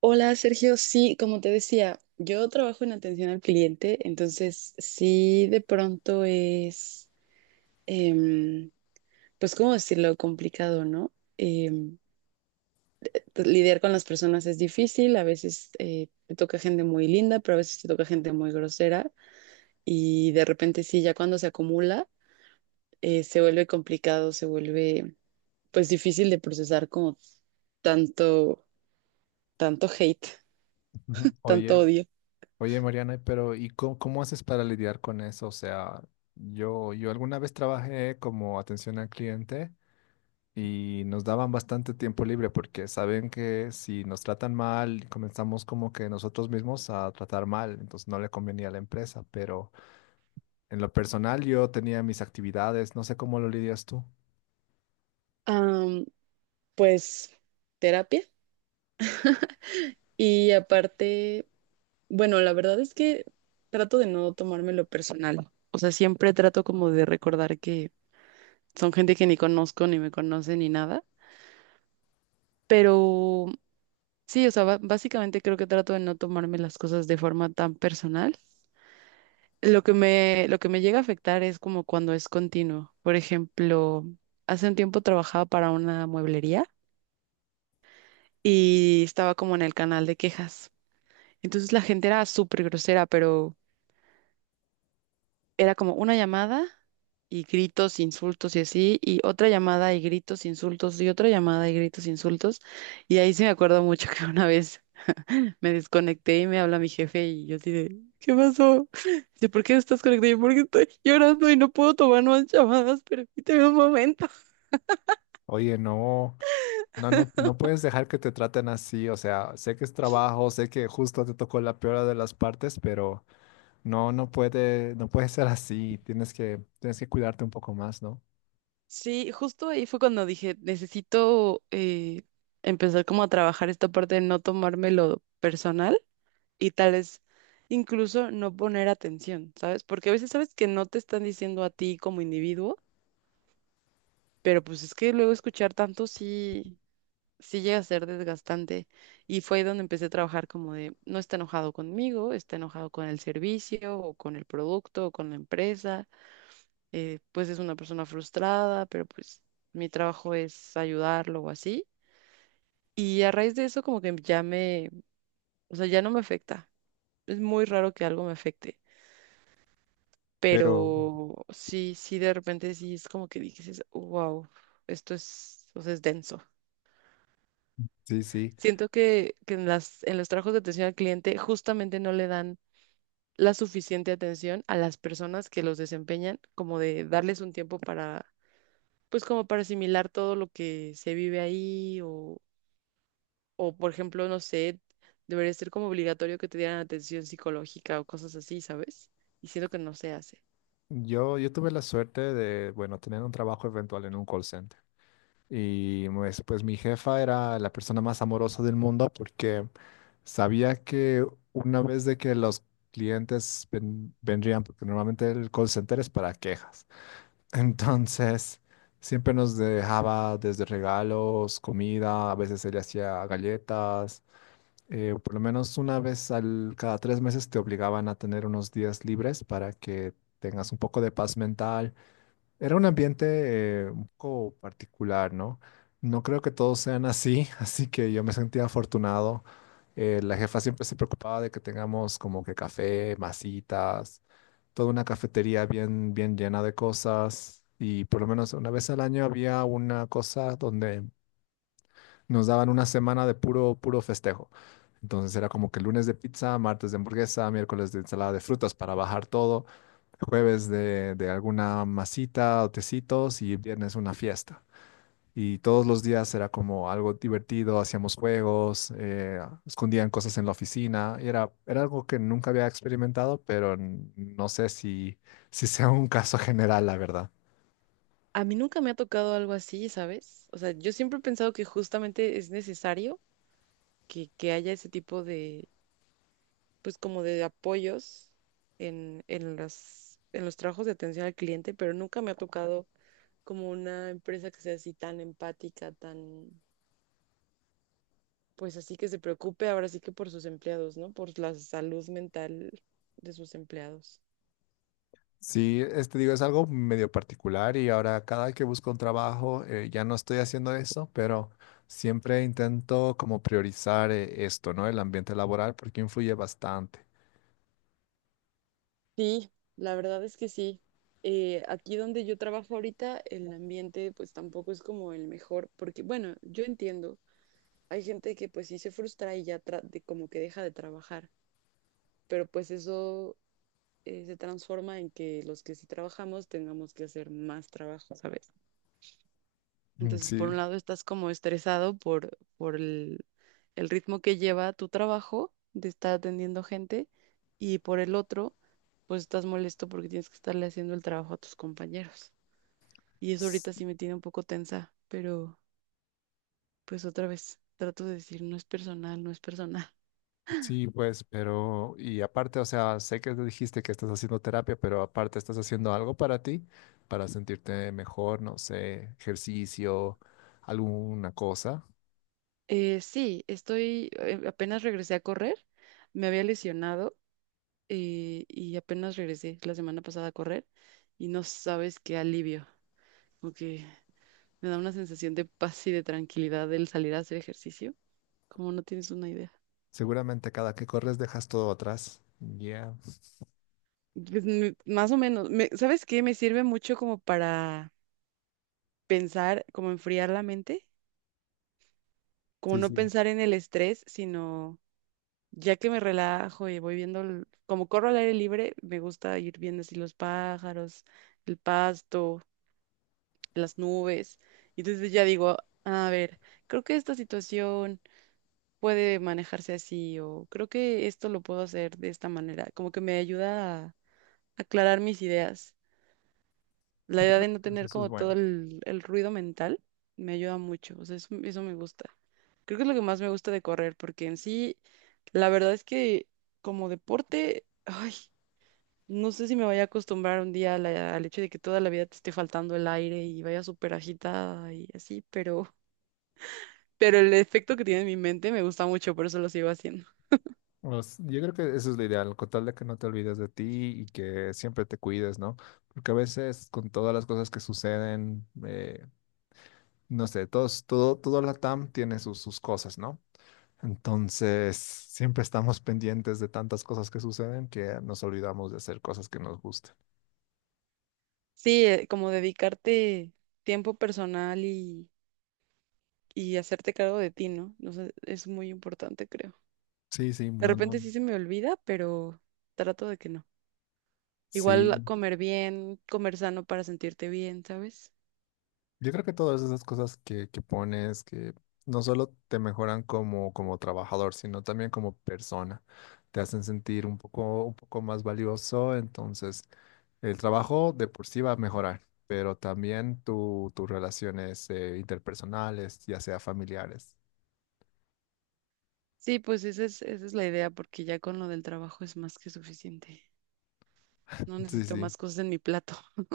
Hola Sergio, sí, como te decía, yo trabajo en atención al cliente, entonces sí de pronto es, em, pues cómo decirlo, complicado, ¿no? Pues, lidiar con las personas es difícil, a veces te toca gente muy linda, pero a veces te toca gente muy grosera y de repente sí, ya cuando se acumula, se vuelve complicado, se vuelve pues difícil de procesar como tanto, tanto hate, Ujú. tanto Oye, odio. oye Mariana, pero ¿y cómo, cómo haces para lidiar con eso? O sea, yo alguna vez trabajé como atención al cliente y nos daban bastante tiempo libre porque saben que si nos tratan mal, comenzamos como que nosotros mismos a tratar mal, entonces no le convenía a la empresa, pero en lo personal yo tenía mis actividades, no sé cómo lo lidias tú. Am, pues terapia. Y aparte, bueno, la verdad es que trato de no tomármelo personal. O sea, siempre trato como de recordar que son gente que ni conozco, ni me conoce, ni nada. Pero sí, o sea, básicamente creo que trato de no tomarme las cosas de forma tan personal. Lo que me llega a afectar es como cuando es continuo. Por ejemplo, hace un tiempo trabajaba para una mueblería y estaba como en el canal de quejas. Entonces la gente era súper grosera, pero era como una llamada y gritos, insultos y así, y otra llamada y gritos, insultos y otra llamada y gritos, insultos. Y ahí sí me acuerdo mucho que una vez me desconecté y me habla mi jefe y yo así de, ¿qué pasó? Dice, ¿por qué estás conectado? Yo, porque estoy llorando y no puedo tomar más llamadas, permíteme un momento. Oye, no. No, no, no puedes dejar que te traten así, o sea, sé que es trabajo, sé que justo te tocó la peor de las partes, pero no, no puede, no puede ser así. Tienes que cuidarte un poco más, ¿no? Sí, justo ahí fue cuando dije, necesito empezar como a trabajar esta parte de no tomármelo personal y tal vez incluso no poner atención, ¿sabes? Porque a veces sabes que no te están diciendo a ti como individuo, pero pues es que luego escuchar tanto sí, sí llega a ser desgastante. Y fue ahí donde empecé a trabajar como de, no está enojado conmigo, está enojado con el servicio o con el producto o con la empresa, pues es una persona frustrada, pero pues mi trabajo es ayudarlo o así. Y a raíz de eso como que o sea, ya no me afecta. Es muy raro que algo me afecte. Pero Pero sí, sí, de repente sí es como que dices, wow, esto es, o sea, es denso. sí, sí. Siento que en en los trabajos de atención al cliente justamente no le dan la suficiente atención a las personas que los desempeñan, como de darles un tiempo para, pues como para asimilar todo lo que se vive ahí o por ejemplo, no sé, debería ser como obligatorio que te dieran atención psicológica o cosas así, ¿sabes? Y siento que no se hace. Yo tuve la suerte de, bueno, tener un trabajo eventual en un call center. Y pues, pues mi jefa era la persona más amorosa del mundo porque sabía que una vez de que los clientes vendrían, porque normalmente el call center es para quejas. Entonces, siempre nos dejaba desde regalos, comida, a veces ella hacía galletas por lo menos una vez al, cada tres meses te obligaban a tener unos días libres para que tengas un poco de paz mental. Era un ambiente un poco particular, ¿no? No creo que todos sean así, así que yo me sentía afortunado. La jefa siempre se preocupaba de que tengamos como que café, masitas, toda una cafetería bien, bien llena de cosas. Y por lo menos una vez al año había una cosa donde nos daban una semana de puro, puro festejo. Entonces era como que lunes de pizza, martes de hamburguesa, miércoles de ensalada de frutas para bajar todo, jueves de alguna masita o tecitos y viernes una fiesta. Y todos los días era como algo divertido, hacíamos juegos, escondían cosas en la oficina. Y era, era algo que nunca había experimentado, pero no sé si, si sea un caso general, la verdad. A mí nunca me ha tocado algo así, ¿sabes? O sea, yo siempre he pensado que justamente es necesario que haya ese tipo de, pues como de apoyos en en los trabajos de atención al cliente, pero nunca me ha tocado como una empresa que sea así tan empática, tan, pues así que se preocupe ahora sí que por sus empleados, ¿no? Por la salud mental de sus empleados. Sí, este digo, es algo medio particular y ahora cada que busco un trabajo ya no estoy haciendo eso, pero siempre intento como priorizar esto, ¿no? El ambiente laboral porque influye bastante. Sí, la verdad es que sí. Aquí donde yo trabajo ahorita, el ambiente pues tampoco es como el mejor, porque bueno, yo entiendo, hay gente que pues sí se frustra y ya como que deja de trabajar, pero pues eso se transforma en que los que sí trabajamos tengamos que hacer más trabajo, ¿sabes? Mm, Entonces, por sí, un lado estás como estresado por el ritmo que lleva tu trabajo de estar atendiendo gente y por el otro, pues estás molesto porque tienes que estarle haciendo el trabajo a tus compañeros. Y eso s- ahorita sí me tiene un poco tensa, pero pues otra vez trato de decir, no es personal, no es personal. sí, pues, pero y aparte, o sea, sé que dijiste que estás haciendo terapia, pero aparte estás haciendo algo para ti, para sentirte mejor, no sé, ejercicio, alguna cosa. Sí, estoy, apenas regresé a correr, me había lesionado y apenas regresé la semana pasada a correr y no sabes qué alivio. Ok. Me da una sensación de paz y de tranquilidad el salir a hacer ejercicio, como no tienes una idea. Seguramente cada que corres dejas todo atrás. Ya, Pues, mm, más o menos, ¿sabes qué? Me sirve mucho como para pensar, como enfriar la mente, como sí, no sí. pensar en el estrés, sino ya que me relajo y voy viendo, como corro al aire libre, me gusta ir viendo así los pájaros, el pasto, las nubes. Y entonces ya digo, a ver, creo que esta situación puede manejarse así o creo que esto lo puedo hacer de esta manera, como que me ayuda a aclarar mis ideas. La idea de no Pues tener eso es como todo bueno. El ruido mental me ayuda mucho, o sea, eso me gusta. Creo que es lo que más me gusta de correr, porque en sí, la verdad es que como deporte, ay, no sé si me vaya a acostumbrar un día a al hecho de que toda la vida te esté faltando el aire y vaya súper agitada y así, pero el efecto que tiene en mi mente me gusta mucho, por eso lo sigo haciendo. Pues, yo creo que eso es lo ideal, con tal de que no te olvides de ti y que siempre te cuides, ¿no? Porque a veces con todas las cosas que suceden, no sé, todos, todo la TAM tiene sus, sus cosas, ¿no? Entonces, siempre estamos pendientes de tantas cosas que suceden que nos olvidamos de hacer cosas que nos gustan. Sí, como dedicarte tiempo personal y hacerte cargo de ti, ¿no? No sé, es muy importante, creo. Sí, sí, De no, repente no. sí se me olvida, pero trato de que no. Igual Sí, comer bien, comer sano para sentirte bien, ¿sabes? yo creo que todas esas cosas que pones, que no solo te mejoran como, como trabajador, sino también como persona, te hacen sentir un poco más valioso, entonces el trabajo de por sí va a mejorar, pero también tu, tus relaciones interpersonales, ya sea familiares. Sí, pues esa es la idea, porque ya con lo del trabajo es más que suficiente. No Sí, necesito sí. más cosas en mi plato.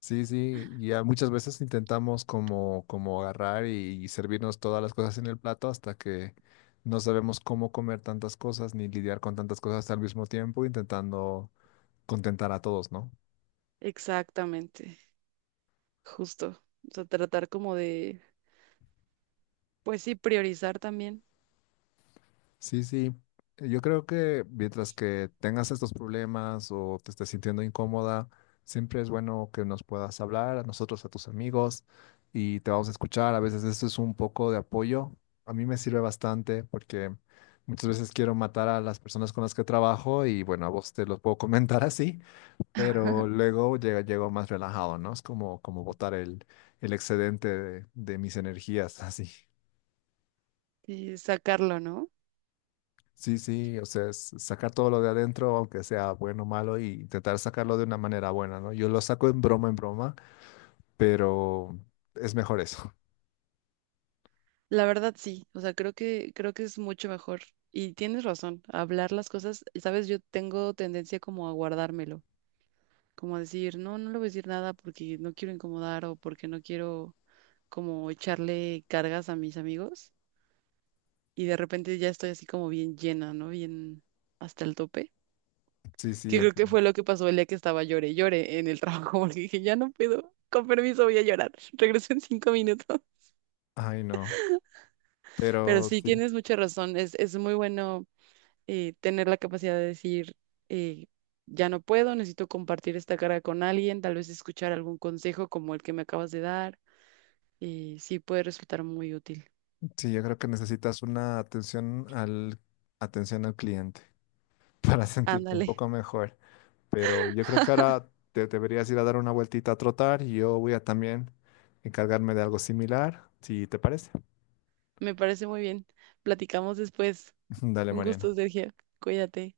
Sí, sí, ya muchas veces intentamos como, como agarrar y servirnos todas las cosas en el plato hasta que no sabemos cómo comer tantas cosas ni lidiar con tantas cosas al mismo tiempo, intentando contentar a todos, ¿no? Exactamente, justo. O sea, tratar como de, pues sí, priorizar también Sí, sí. Yo creo que mientras que tengas estos problemas o te estés sintiendo incómoda, siempre es bueno que nos puedas hablar a nosotros, a tus amigos, y te vamos a escuchar. A veces eso es un poco de apoyo. A mí me sirve bastante porque muchas veces quiero matar a las personas con las que trabajo y bueno, a vos te los puedo comentar así, pero luego llega, llego más relajado, ¿no? Es como, como botar el excedente de mis energías así. y sacarlo, ¿no? Sí, sí, o sea, es sacar todo lo de adentro, aunque sea bueno o malo, y intentar sacarlo de una manera buena, ¿no? Yo lo saco en broma, pero es mejor eso. La verdad sí, o sea, creo que es mucho mejor y tienes razón, hablar las cosas, sabes, yo tengo tendencia como a guardármelo, como a decir, no, no le voy a decir nada porque no quiero incomodar o porque no quiero como echarle cargas a mis amigos y de repente ya estoy así como bien llena, ¿no? Bien hasta el tope, Sí, sí, que creo que entiendo. fue lo que pasó el día que estaba llore, y llore en el trabajo porque dije, ya no puedo, con permiso voy a llorar, regreso en 5 minutos, Ay, no. pero Pero sí, sí, tienes mucha razón, es muy bueno tener la capacidad de decir, eh, ya no puedo, necesito compartir esta carga con alguien, tal vez escuchar algún consejo como el que me acabas de dar, y sí puede resultar muy útil. sí, yo creo que necesitas una atención al cliente para sentirte un Ándale, poco mejor. Pero yo creo que ahora te deberías ir a dar una vueltita a trotar y yo voy a también encargarme de algo similar, si te parece. me parece muy bien. Platicamos después. Dale, Un Mariana. gusto, Sergio. Cuídate.